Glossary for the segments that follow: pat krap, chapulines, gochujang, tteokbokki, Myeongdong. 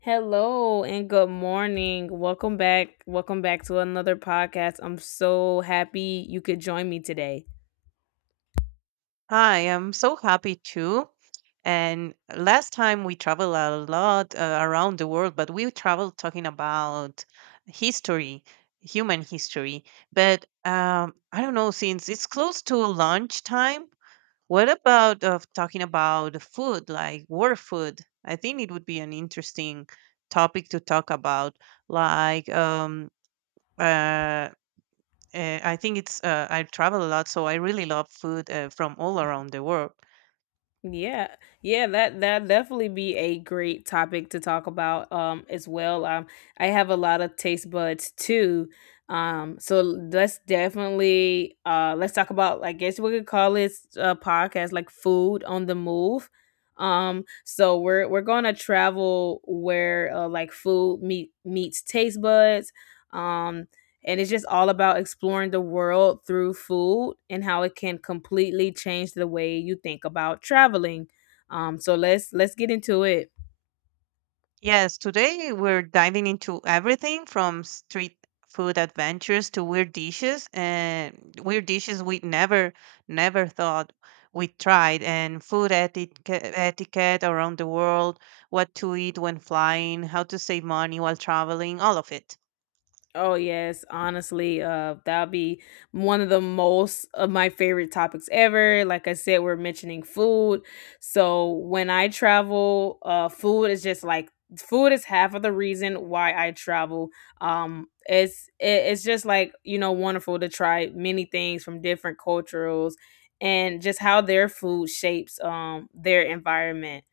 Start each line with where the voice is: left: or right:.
left: Hello and good morning. Welcome back. Welcome back to another podcast. I'm so happy you could join me today.
right: Hi, I'm so happy too. And last time we traveled a lot around the world, but we traveled talking about history, human history. But I don't know, since it's close to lunchtime, what about of talking about food, like war food? I think it would be an interesting topic to talk about, like uh, I think it's I travel a lot, so I really love food from all around the world.
left: Yeah. Yeah, that definitely be a great topic to talk about as well. I have a lot of taste buds too. So let's definitely let's talk about, I guess we could call this podcast, like food on the move. So we're going to travel where, like food meets taste buds. Um and it's just all about exploring the world through food and how it can completely change the way you think about traveling. So let's get into it.
right: Yes, today we're diving into everything from street food adventures to weird dishes and weird dishes we never thought we tried and food etiquette around the world, what to eat when flying, how to save money while traveling, all of it.
left: Oh yes, honestly, that'll be one of the most of my favorite topics ever. Like I said, we're mentioning food, so when I travel, food is just like food is half of the reason why I travel. It's just like wonderful to try many things from different cultures and just how their food shapes their environment.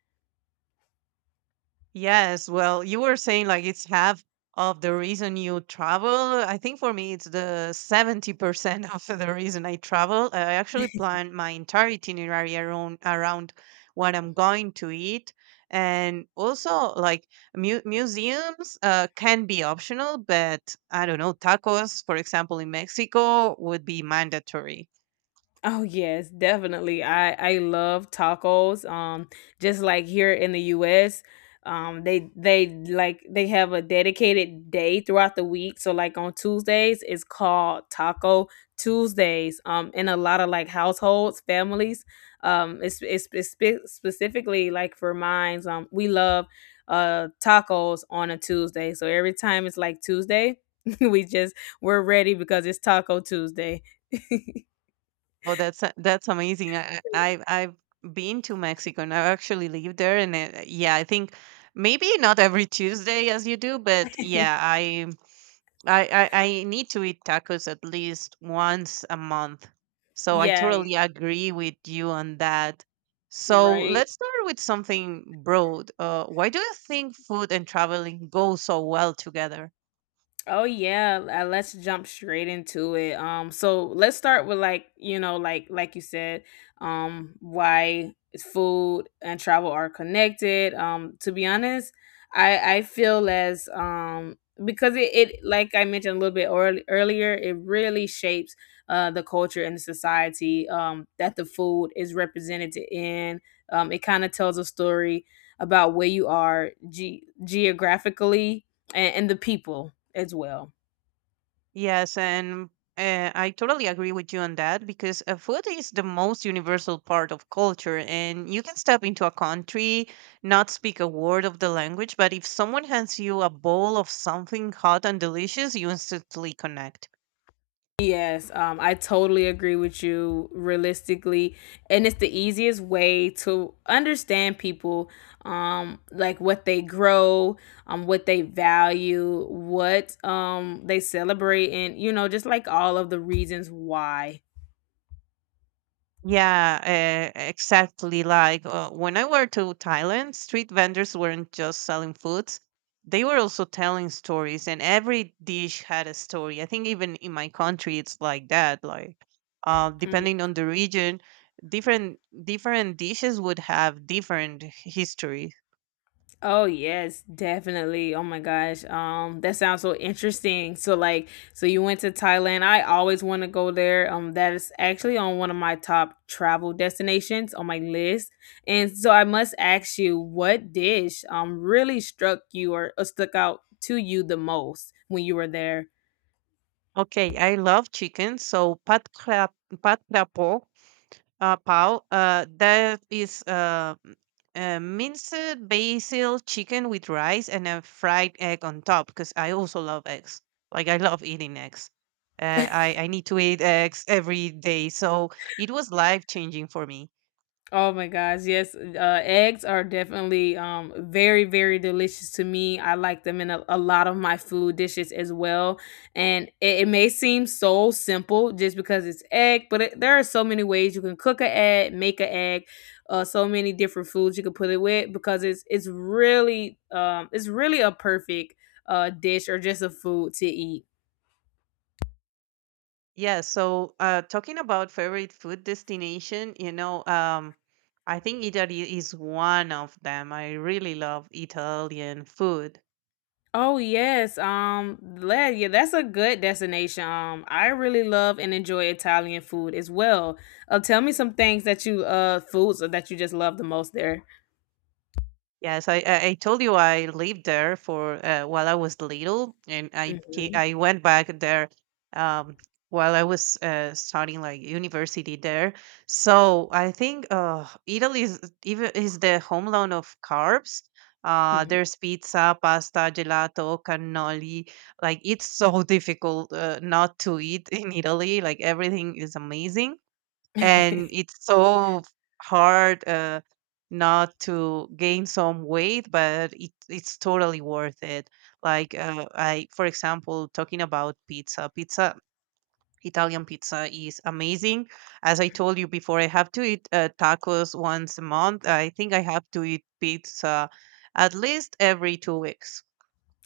right: Yes, well, you were saying like it's half of the reason you travel. I think for me, it's the 70% of the reason I travel. I actually plan my entire itinerary around what I'm going to eat. And also, like museums can be optional, but I don't know, tacos, for example, in Mexico would be mandatory.
left: Oh yes, definitely. I love tacos. Just like here in the U.S., they have a dedicated day throughout the week. So like on Tuesdays, it's called Taco Tuesdays. In a lot of like households, families, specifically like for mines. We love tacos on a Tuesday. So every time it's like Tuesday, we just we're ready because it's Taco Tuesday.
right: Oh, that's amazing. I've been to Mexico and I actually lived there, and uh, yeah, I think maybe not every Tuesday as you do, but yeah, I need to eat tacos at least once a month. So I
left: Yeah,
right: totally agree with you on that. So
left: right.
right: let's start with something broad. Why do you think food and traveling go so well together?
left: Oh yeah, let's jump straight into it. So let's start with, like, you know, like you said, why food and travel are connected. To be honest, I feel as because it like I mentioned a little bit earlier, it really shapes the culture and the society that the food is represented in. It kind of tells a story about where you are geographically and the people as well.
right: Yes, and I totally agree with you on that because food is the most universal part of culture, and you can step into a country, not speak a word of the language, but if someone hands you a bowl of something hot and delicious, you instantly connect.
left: Yes, I totally agree with you realistically. And it's the easiest way to understand people, like what they grow, what they value, what they celebrate, and, just like all of the reasons why.
right: Yeah, exactly. Like when I went to Thailand, street vendors weren't just selling foods; they were also telling stories, and every dish had a story. I think even in my country, it's like that. Like,
left: Mm.
right: depending on the region, different dishes would have different history.
left: Oh yes, definitely. Oh my gosh. That sounds so interesting. So like so you went to Thailand. I always want to go there. That is actually on one of my top travel destinations on my list. And so I must ask you what dish really struck you, or stuck out to you the most when you were there?
right: Okay, I love chicken, so pat krap pal. That is minced basil chicken with rice and a fried egg on top because I also love eggs. Like I love eating eggs. I need to eat eggs every day, so it was life changing for me.
left: Oh my gosh, yes, eggs are definitely very, very delicious to me. I like them in a lot of my food dishes as well. And it may seem so simple just because it's egg, but it, there are so many ways you can cook an egg, make an egg, so many different foods you can put it with because it's really it's really a perfect dish, or just a food to eat.
right: Yeah. So talking about favorite food destination, you know, I think Italy is one of them. I really love Italian food.
left: Oh yes, yeah, that's a good destination. I really love and enjoy Italian food as well. Tell me some things that you foods that you just love the most there.
right: Yes, I I told you I lived there for while I was little, and
left: hmm
right: I went back there um, while I was starting like university there. So I think Italy is the homeland of carbs.
left: hmm
right: There's pizza, pasta, gelato, cannoli. Like it's so difficult not to eat in Italy. Like everything is amazing and it's so hard not to gain some weight, but it's totally worth it. Like I for example, talking about pizza, Italian pizza is amazing. As I told you before, I have to eat tacos once a month. I think I have to eat pizza at least every 2 weeks.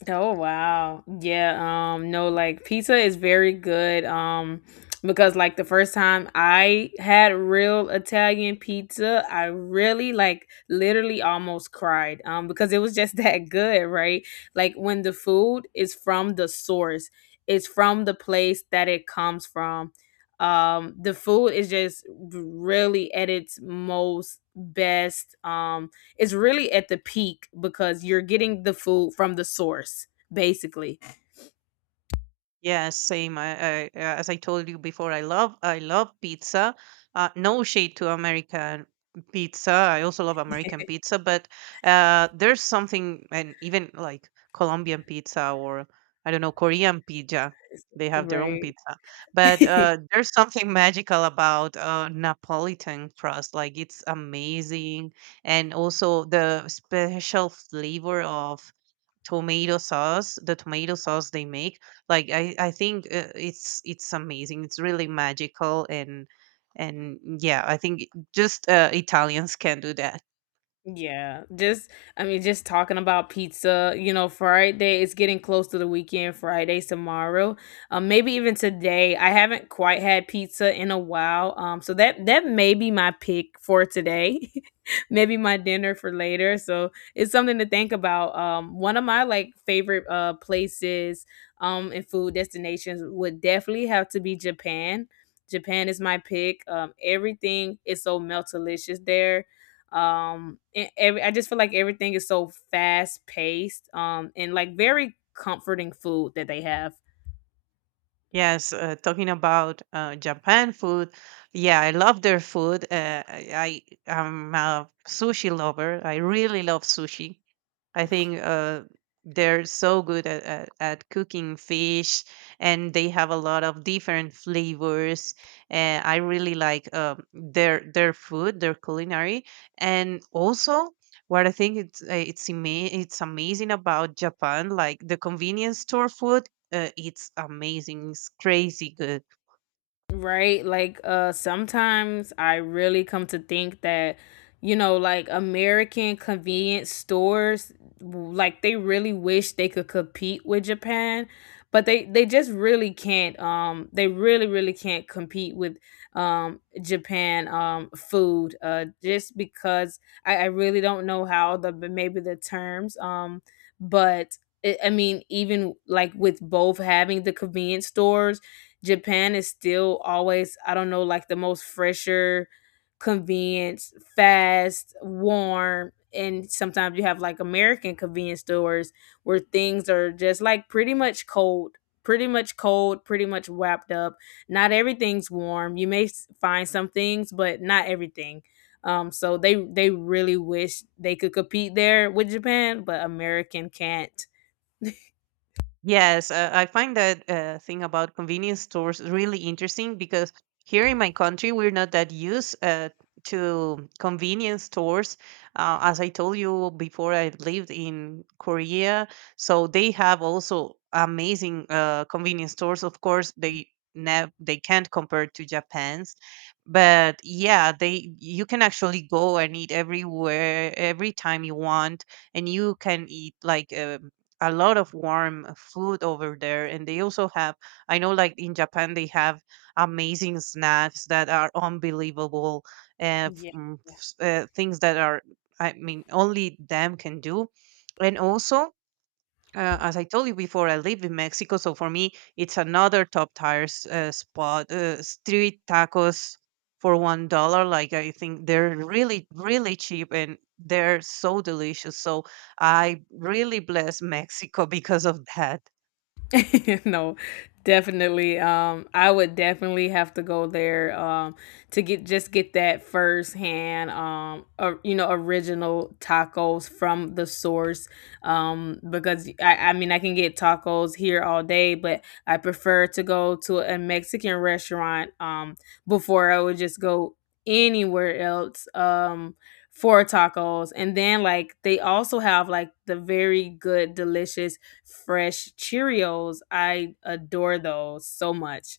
left: Oh wow. Yeah, no, like pizza is very good because like the first time I had real Italian pizza, I really like literally almost cried because it was just that good, right? Like when the food is from the source, it's from the place that it comes from. The food is just really at its most best is really at the peak because you're getting the food from the source, basically.
right: Yes, same. As I told you before, I love pizza. No shade to American pizza. I also love American pizza, but there's something, and even like Colombian pizza or, I don't know, Korean pizza. They have their own
left: Right.
right: pizza, but there's something magical about Napolitan crust. Like it's amazing, and also the special flavor of tomato sauce the tomato sauce they make. Like I think it's amazing, it's really magical. And yeah, I think just Italians can do that.
left: Yeah, just I mean, just talking about pizza, you know, Friday, it's getting close to the weekend. Friday's tomorrow. Maybe even today. I haven't quite had pizza in a while. So that may be my pick for today. Maybe my dinner for later. So it's something to think about. One of my like favorite places and food destinations would definitely have to be Japan. Japan is my pick. Everything is so melt delicious there and I just feel like everything is so fast paced and like very comforting food that they have.
right: Yes, talking about Japan food, yeah, I love their food. I'm a sushi lover. I really love sushi. I think they're so good at cooking fish, and they have a lot of different flavors. And I really like their food, their culinary. And also, what I think it's amazing about Japan, like the convenience store food, it's amazing. It's crazy good.
left: Right? Like sometimes I really come to think that, you know, like American convenience stores like they really wish they could compete with Japan, but they just really can't they really really can't compete with Japan food just because I really don't know how the, but maybe the terms but it, I mean, even like with both having the convenience stores, Japan is still always, I don't know, like the most fresher, convenient, fast, warm. And sometimes you have like American convenience stores where things are just like pretty much cold, pretty much wrapped up. Not everything's warm. You may find some things, but not everything. So they really wish they could compete there with Japan, but American can't.
right: Yes, I find that thing about convenience stores really interesting because here in my country, we're not that used to convenience stores. As I told you before, I lived in Korea, so they have also amazing convenience stores. Of course, they can't compare to Japan's, but yeah, they you can actually go and eat everywhere, every time you want, and you can eat like. A lot of warm food over there. And they also have, I know like in Japan they have amazing snacks that are unbelievable,
left: Yeah.
right: things that, are I mean, only them can do. And also, as I told you before, I live in Mexico, so for me, it's another top tires spot. Street tacos for $1. Like I think they're really, really cheap and they're so delicious. So I really bless Mexico because of that.
left: No, definitely. I would definitely have to go there to get that firsthand, or, you know, original tacos from the source. Because I mean, I can get tacos here all day, but I prefer to go to a Mexican restaurant before I would just go anywhere else. For tacos, and then like they also have like the very good delicious fresh Cheerios. I adore those so much.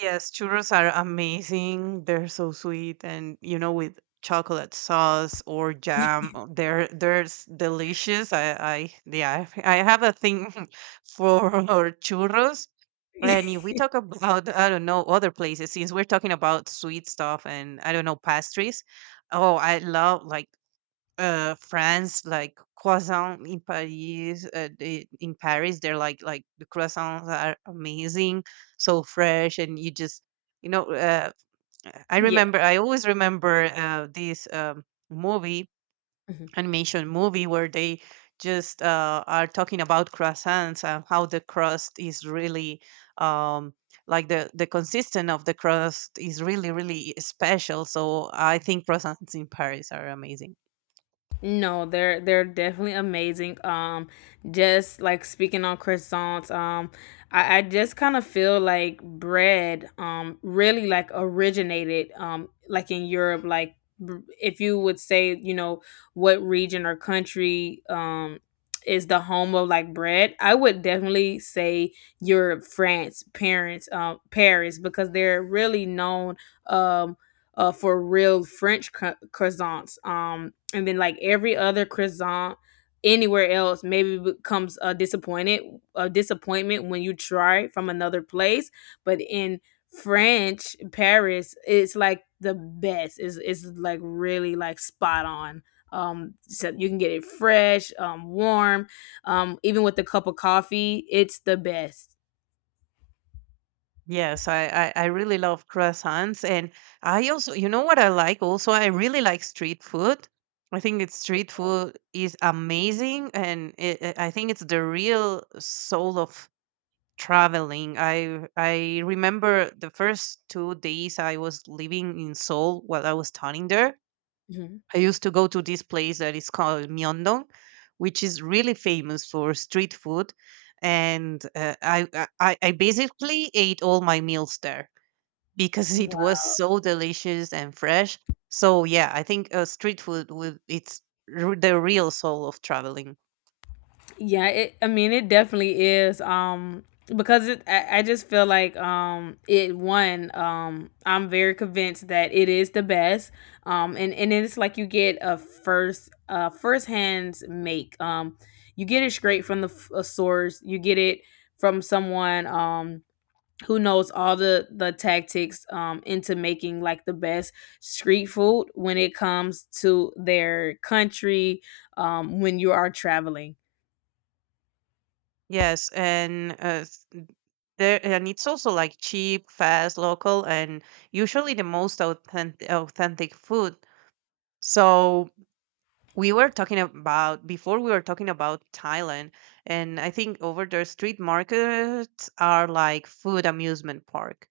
right: Yes, churros are amazing. They're so sweet, and, you know, with chocolate sauce or jam, oh, they're delicious. I Yeah, I have a thing for churros. And if we talk about, I don't know, other places, since we're talking about sweet stuff and, I don't know, pastries. Oh, I love like France, like croissant in Paris. They, in Paris, they're like the croissants are amazing, so fresh, and you just, you know. I
left: Yeah.
right: remember, I always remember this movie animation movie where they just are talking about croissants and how the crust is really um, like the consistent of the crust is really, really special. So I think croissants in Paris are amazing.
left: No, they're definitely amazing. Just like speaking on croissants, I just kind of feel like bread, really like originated, like in Europe. Like if you would say, you know, what region or country, is the home of like bread, I would definitely say Europe, France, parents, Paris, because they're really known, um, for real French croissants. And then like every other croissant anywhere else maybe becomes a disappointment when you try from another place, but in french paris, it's like the best, is it's like really like spot on, so you can get it fresh, warm, even with a cup of coffee, it's the best.
right: Yes, I really love croissants. And I also, you know what I like also? I really like street food. I think it's street food is amazing. And I think it's the real soul of traveling. I remember the first 2 days I was living in Seoul while I was studying there.
left: Mhm.
right: I used to go to this place that is called Myeongdong, which is really famous for street food. And I basically ate all my meals there because it was so delicious and fresh. So yeah, I think street food would it's the real soul of traveling.
left: Yeah, I mean, it definitely is. I just feel like it one I'm very convinced that it is the best. And it's like you get a first first hands make. You get it straight from a source. You get it from someone who knows all the tactics into making like the best street food when it comes to their country when you are traveling.
right: Yes, and s- there. And it's also like cheap, fast, local, and usually the most authentic food. So we were talking about, before we were talking about Thailand, and I think over there street markets are like food amusement park.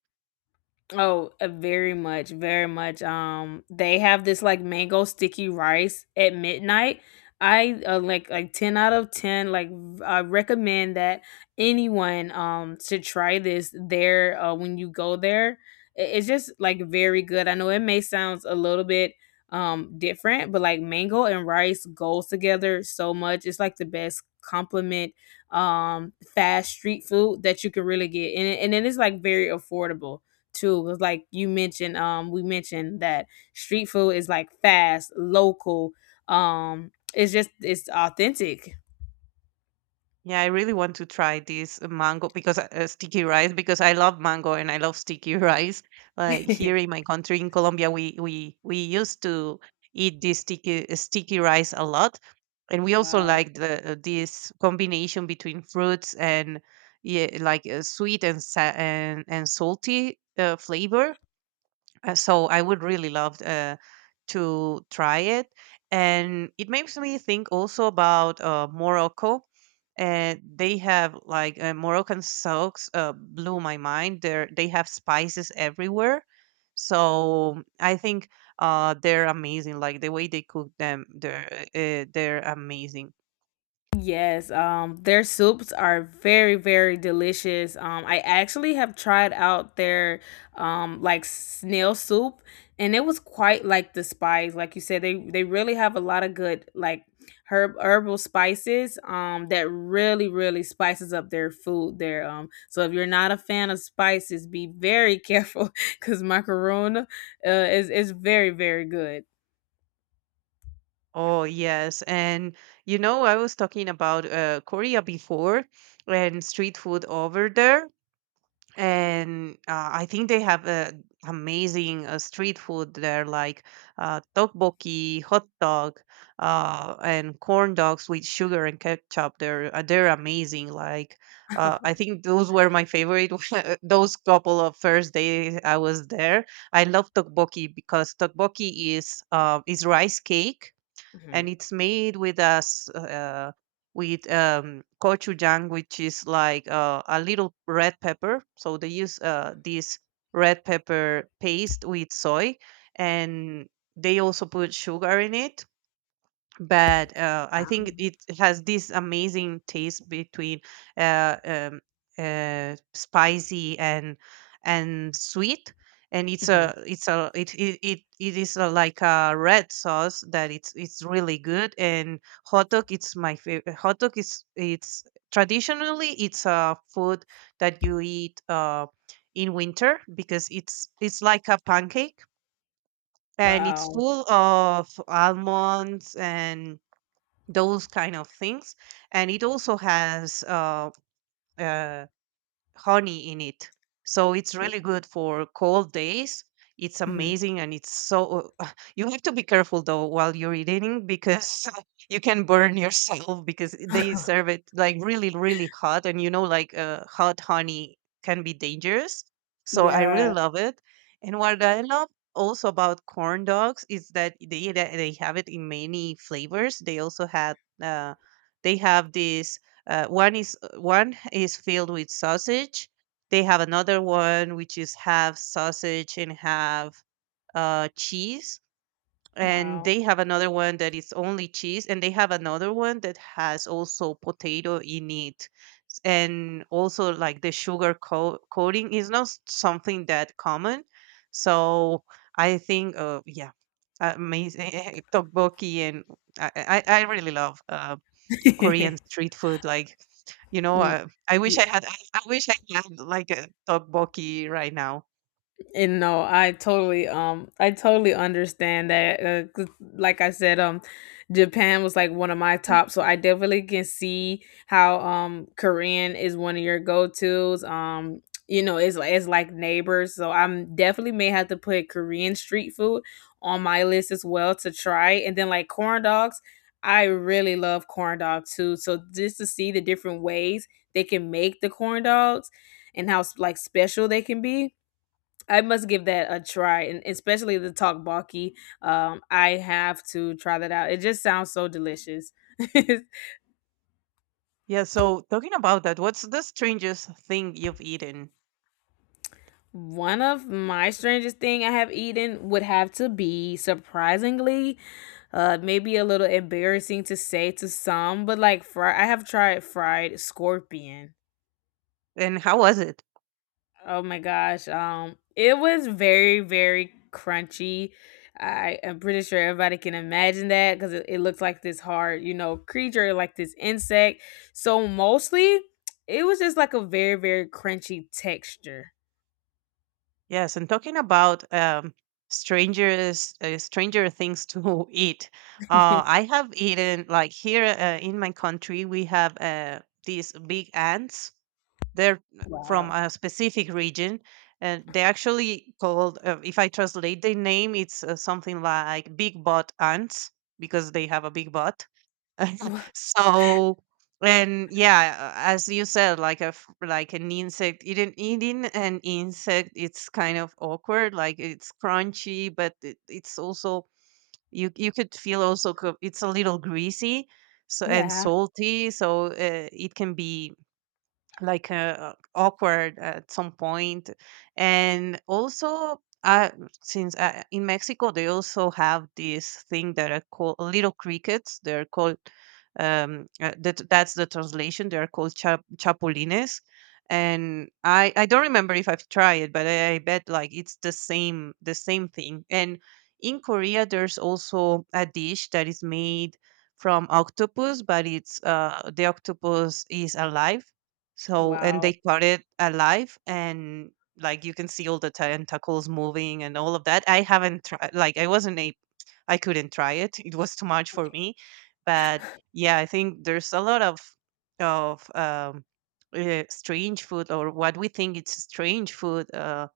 left: Oh, very much, very much. They have this like mango sticky rice at midnight. I like 10 out of 10. Like I recommend that anyone should try this there when you go there. I- It's just like very good. I know it may sound a little bit different, but like mango and rice goes together so much. It's like the best compliment, fast street food that you can really get, and it is like very affordable too. 'Cause like you mentioned, we mentioned that street food is like fast, local. It's just it's authentic.
right: Yeah, I really want to try this mango, because sticky rice, because I love mango and I love sticky rice. Like here in my country in Colombia, we used to eat this sticky rice a lot, and we also
left: Wow.
right: like the this combination between fruits and, yeah, like and salty flavor. So I would really love to try it, and it makes me think also about Morocco. And they have like Moroccan socks blew my mind. They have spices everywhere, so I think they're amazing. Like the way they cook them, they're amazing.
left: Yes, their soups are very, very delicious. I actually have tried out their like snail soup, and it was quite like the spice. Like you said, they really have a lot of good like herbal spices that really, really spices up their food there. So if you're not a fan of spices, be very careful because Macaroon is very, very good.
right: Oh yes, and you know I was talking about Korea before and street food over there. And I think they have amazing street food there, like tteokbokki, hot dog, and corn dogs with sugar and ketchup. They're amazing. Like I think those were my favorite. Those couple of first days I was there, I love tteokbokki because tteokbokki is rice cake, and
left: Mhm.
right: it's made with us with gochujang, which is like a little red pepper. So they use this red pepper paste with soy, and they also put sugar in it. But I
left: Wow.
right: think it has this amazing taste between uh, um, spicy and sweet, and
left: Mhm.
right: it's a it it it, it is a, like a red sauce that it's really good. And hot dog, it's my favorite. Hot dog is, it's traditionally it's a food that you eat in winter because it's like a pancake and it's
left: Wow.
right: full of almonds and those kind of things. And it also has uh, honey in it. So it's really good for cold days. It's
left: Mhm.
right: amazing, and it's so you have to be careful though while you're eating because you can burn yourself because they serve it like really, really hot, and you know, like hot honey can be dangerous. So I
left: Yeah.
right: really love it. And what I love also about corn dogs is that they have it in many flavors. They also had uh, they have this one is filled with sausage. They have another one which is half sausage and half cheese, and
left: Wow.
right: they have another one that is only cheese, and they have another one that has also potato in it. And also like the coating is not something that common. So I think amazing tteokbokki, and I really love Korean street food. Like, you know,
left: Mm.
right: uh, I wish
left: Y
right: I had. I wish I had like a tteokbokki right now.
left: And no, I totally understand that. 'Cause like I said, Japan was like one of my
right: Mm.
left: top, so I definitely can see how Korean is one of your go-tos. You know, it's like neighbors, so I'm definitely may have to put Korean street food on my list as well to try. And then like corn dogs, I really love corn dogs too. So just to see the different ways they can make the corn dogs and how like special they can be, I must give that a try, and especially the talk balky. I have to try that out. It just sounds so delicious.
right: Yeah. So talking about that, what's the strangest thing you've eaten,
left: One of my strangest thing I have eaten would have to be, surprisingly, maybe a little embarrassing to say to some, but like fry. I have tried fried scorpion.
right: and how was it?
left: Oh my gosh. It was very very crunchy. I am pretty sure everybody can imagine that cuz it looks like this hard, you know, creature like this insect. So mostly it was just like a very very crunchy texture.
right: Yes, and talking about strangers, stranger things to eat. I have eaten like here in my country. We have these big ants. They're from
left: Wow.
right: a specific region, and they actually called. If I translate the name, it's something like big butt ants because they have a big butt. So and yeah, as you said, like a like an insect, eating an insect, it's kind of awkward. Like it's crunchy, but it's also you could feel also it's a little greasy, so and
left: Yeah.
right: salty. So it can be like awkward at some point, and also since in mexico they also have this thing that are called little crickets. They're called that's the translation. They're called chapulines, and I don't remember if I've tried it, but I bet like it's the same thing. And in korea there's also a dish that is made from octopus, but it's the octopus is alive, so, and they
left: Wow.
right: caught it alive, and like you can see all the tentacles moving and all of that. I haven't tried, like, I wasn't a, I couldn't try it. It was too much for me. But yeah, I think there's a lot of strange food or what we think it's strange food.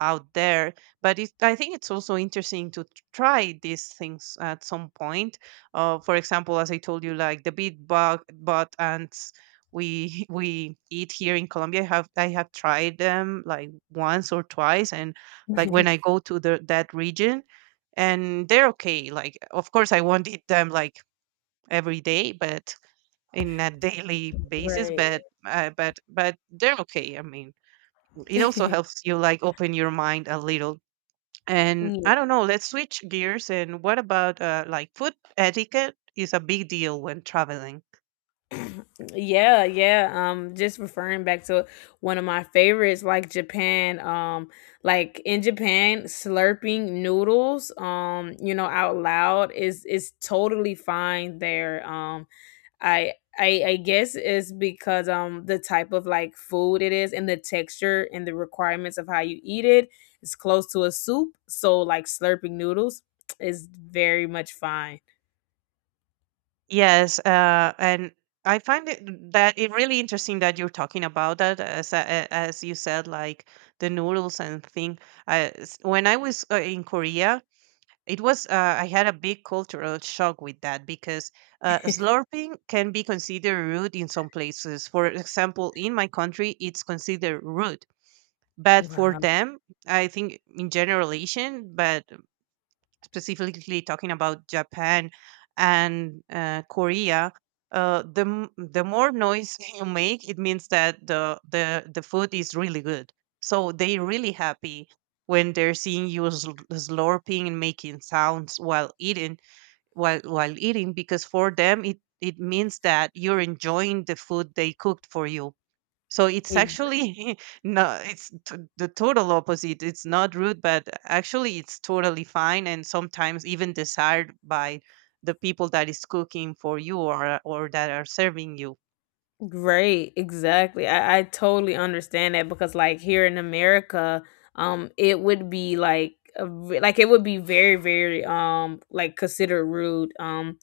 right: Out there but it, I think it's also interesting to try these things at some point. For example, as I told you, like the big bug bot ants we we eat here in colombia, I have tried them like once or twice, and like when I go to the that region. And they're okay. Like of course I won't eat them like every day, but in a daily basis.
left: Right.
right: But but they're okay, I mean it also helps you like open your mind a little. And I
left: Yeah.
right: don't know, let's switch gears. And what about like food etiquette is a big deal when traveling?
left: Yeah, yeah. Just referring back to one of my favorites, like Japan. Like in Japan, slurping noodles, you know, out loud is totally fine there. I guess it's because the type of like food it is and the texture and the requirements of how you eat it is close to a soup. So like slurping noodles is very much fine.
right: Yes, and I find it, mm, that it really interesting that you're talking about that. As you said, like the noodles and thing. I s When I was in Korea, it was, I had a big cultural shock with that because slurping can be considered rude in some places. For example, in my country, it's considered rude. But for
left: Wow.
right: them, I think in general Asian, but specifically talking about Japan and Korea, the more noise you make, it means that the food is really good. So they really happy when they're seeing you slurping and making sounds while eating while eating, because for them it it means that you're enjoying the food they cooked for you. So it's actually no, it's the total opposite. It's not rude, but actually it's totally fine, and sometimes even desired by the people that is cooking for you or that are serving you.
left: Right, exactly. I totally understand that because like here in America, it would be like like it would be very, very like considered rude. Um,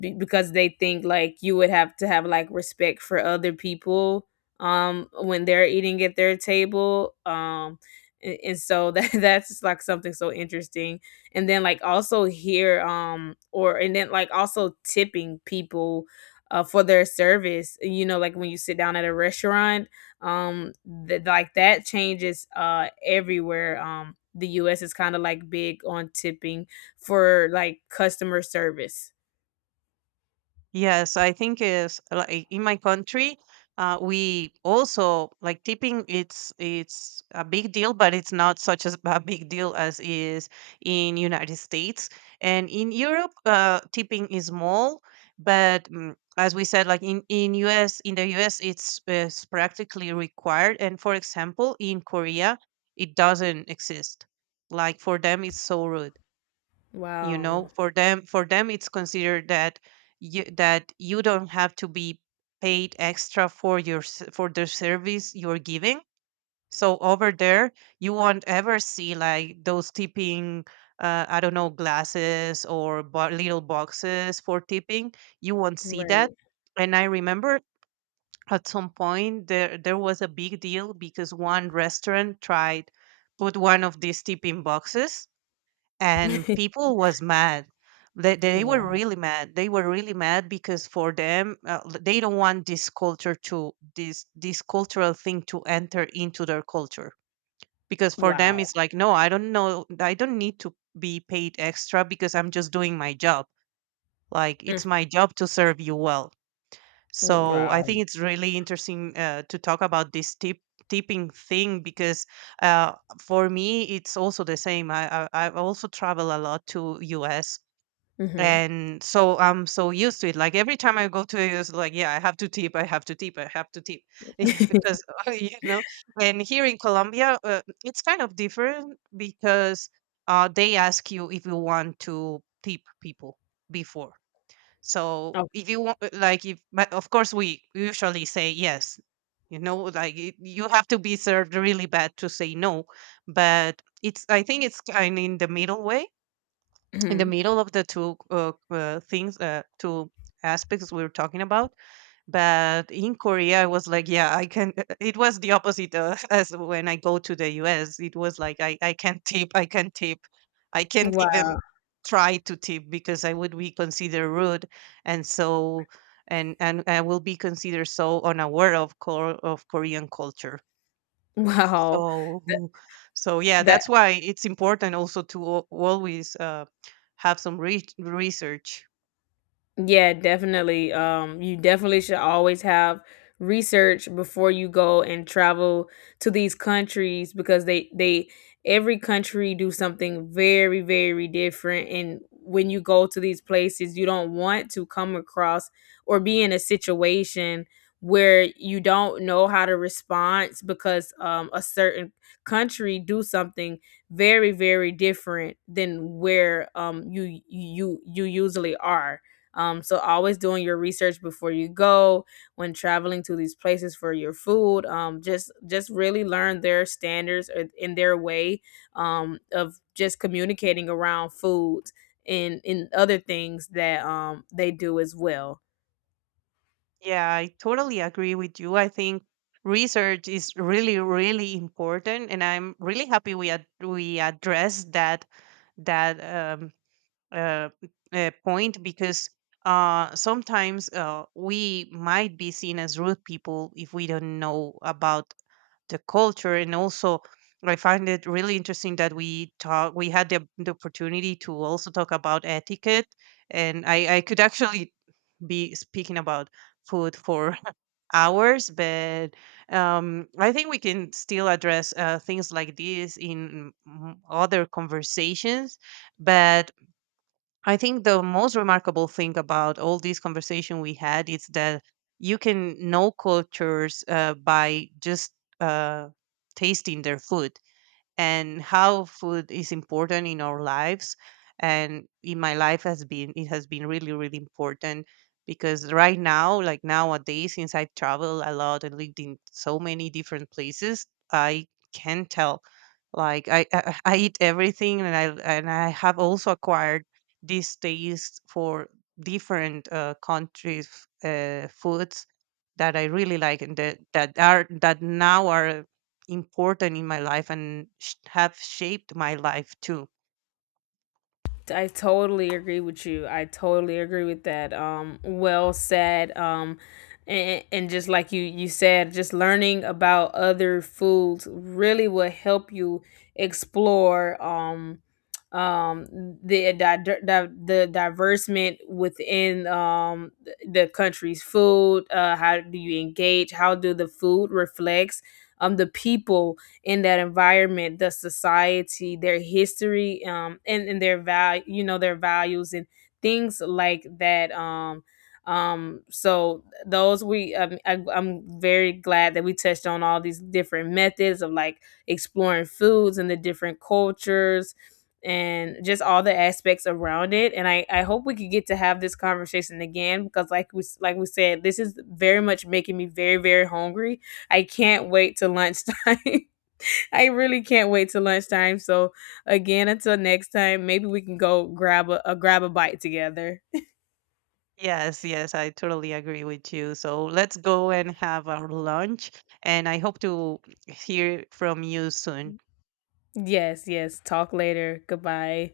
left: b- Because they think like you would have to have like respect for other people when they're eating at their table and so that that's just, like something so interesting and then like also here or and then like also tipping people for their service, you know, like when you sit down at a restaurant, um like that changes everywhere. The US is kind of like big on tipping for like customer service.
right: Yes, I think is like in my country, we also like tipping. It's a big deal, but it's not such as a big deal as is in United States and in Europe. Tipping is small, but mm, as we said, like in the US, it's practically required. And for example, in Korea, it doesn't exist. Like for them, it's so rude. You
left: Wow.
right: know, for them it's considered that you don't have to be paid extra for your for the service you're giving. So over there you won't ever see like those tipping I don't know, glasses or little boxes for tipping. You won't see that.
left: Right.
right: And I remember at some point there was a big deal because one restaurant tried put one of these tipping boxes, and people was mad. They were
left: Wow.
right: really mad. They were really mad because for them they don't want this culture to this cultural thing to enter into their culture. Because for them
left: Wow.
right: it's like no, I don't know, I don't need to be paid extra because I'm just doing my job. Like
left: Mm,
right: it's my job to serve you well. So I
left: wow.
right: think it's really interesting to talk about this tipping thing, because uh, for me it's also the same. I also travel a lot to US,
left: Mhm.
right: and so I'm so used to it. Like every time I go to US, like yeah, I have to tip, yeah, because you know. And here in Colombia, it's kind of different because they ask you if you want to tip people before. So if
left: Okay.
right: you want, like, if but of course we usually say yes. You know, like it, you have to be served really bad to say no. But it's I think it's kind of in the middle way, in the
left: Mhm.
right: middle of the two aspects we're talking about. But in korea I was like yeah I can, it was the opposite, as when I go to the us it was like I can't tip, I can't tip, I can't
left: Wow.
right: even try to tip, because I would be considered rude. And so, and I will be considered so unaware of core of korean culture.
left: Wow.
right: So
left: That
right: so yeah,
left: that
right: that's why it's important also to always have some research.
left: Yeah, definitely. You definitely should always have research before you go and travel to these countries because they every country do something very very different, and when you go to these places you don't want to come across or be in a situation where you don't know how to respond because a certain country do something very very different than where you you you usually are. So always doing your research before you go when traveling to these places for your food. Just really learn their standards or in their way of just communicating around foods and in other things that they do as well.
right: Yeah, I totally agree with you. I think research is really, really important, and I'm really happy we we addressed that um, uh, point, because sometimes we might be seen as rude people if we don't know about the culture. And also I find it really interesting that we talk. We had the opportunity to also talk about etiquette, and I could actually be speaking about food for hours. But I think we can still address things like this in mm, other conversations. But I think the most remarkable thing about all this conversation we had is that you can know cultures by just uh, tasting their food. And how food is important in our lives, and in my life has been, it has been really really important, because right now, like nowadays, since I travel a lot and lived in so many different places, I can tell like I eat everything, and I, and I have also acquired this taste for different countries foods that I really like, and that are that now are important in my life and have shaped my life too.
left: I totally agree with you. I totally agree with that. Well said. And just like you said, just learning about other foods really will help you explore um, the di- di- the diversement within the country's food. How do you engage? How do the food reflects the people in that environment, the society, their history, and their value, you know, their values and things like that. So those we, I'm very glad that we touched on all these different methods of like exploring foods and the different cultures and just all the aspects around it, and I hope we could get to have this conversation again because like like we said, this is very much making me very very hungry. I can't wait to lunchtime. I really can't wait till lunchtime. So again, until next time, maybe we can go grab a bite together.
right: Yes, yes, I totally agree with you. So let's go and have our lunch. And I hope to hear from you soon.
left: Yes, yes. Talk later. Goodbye.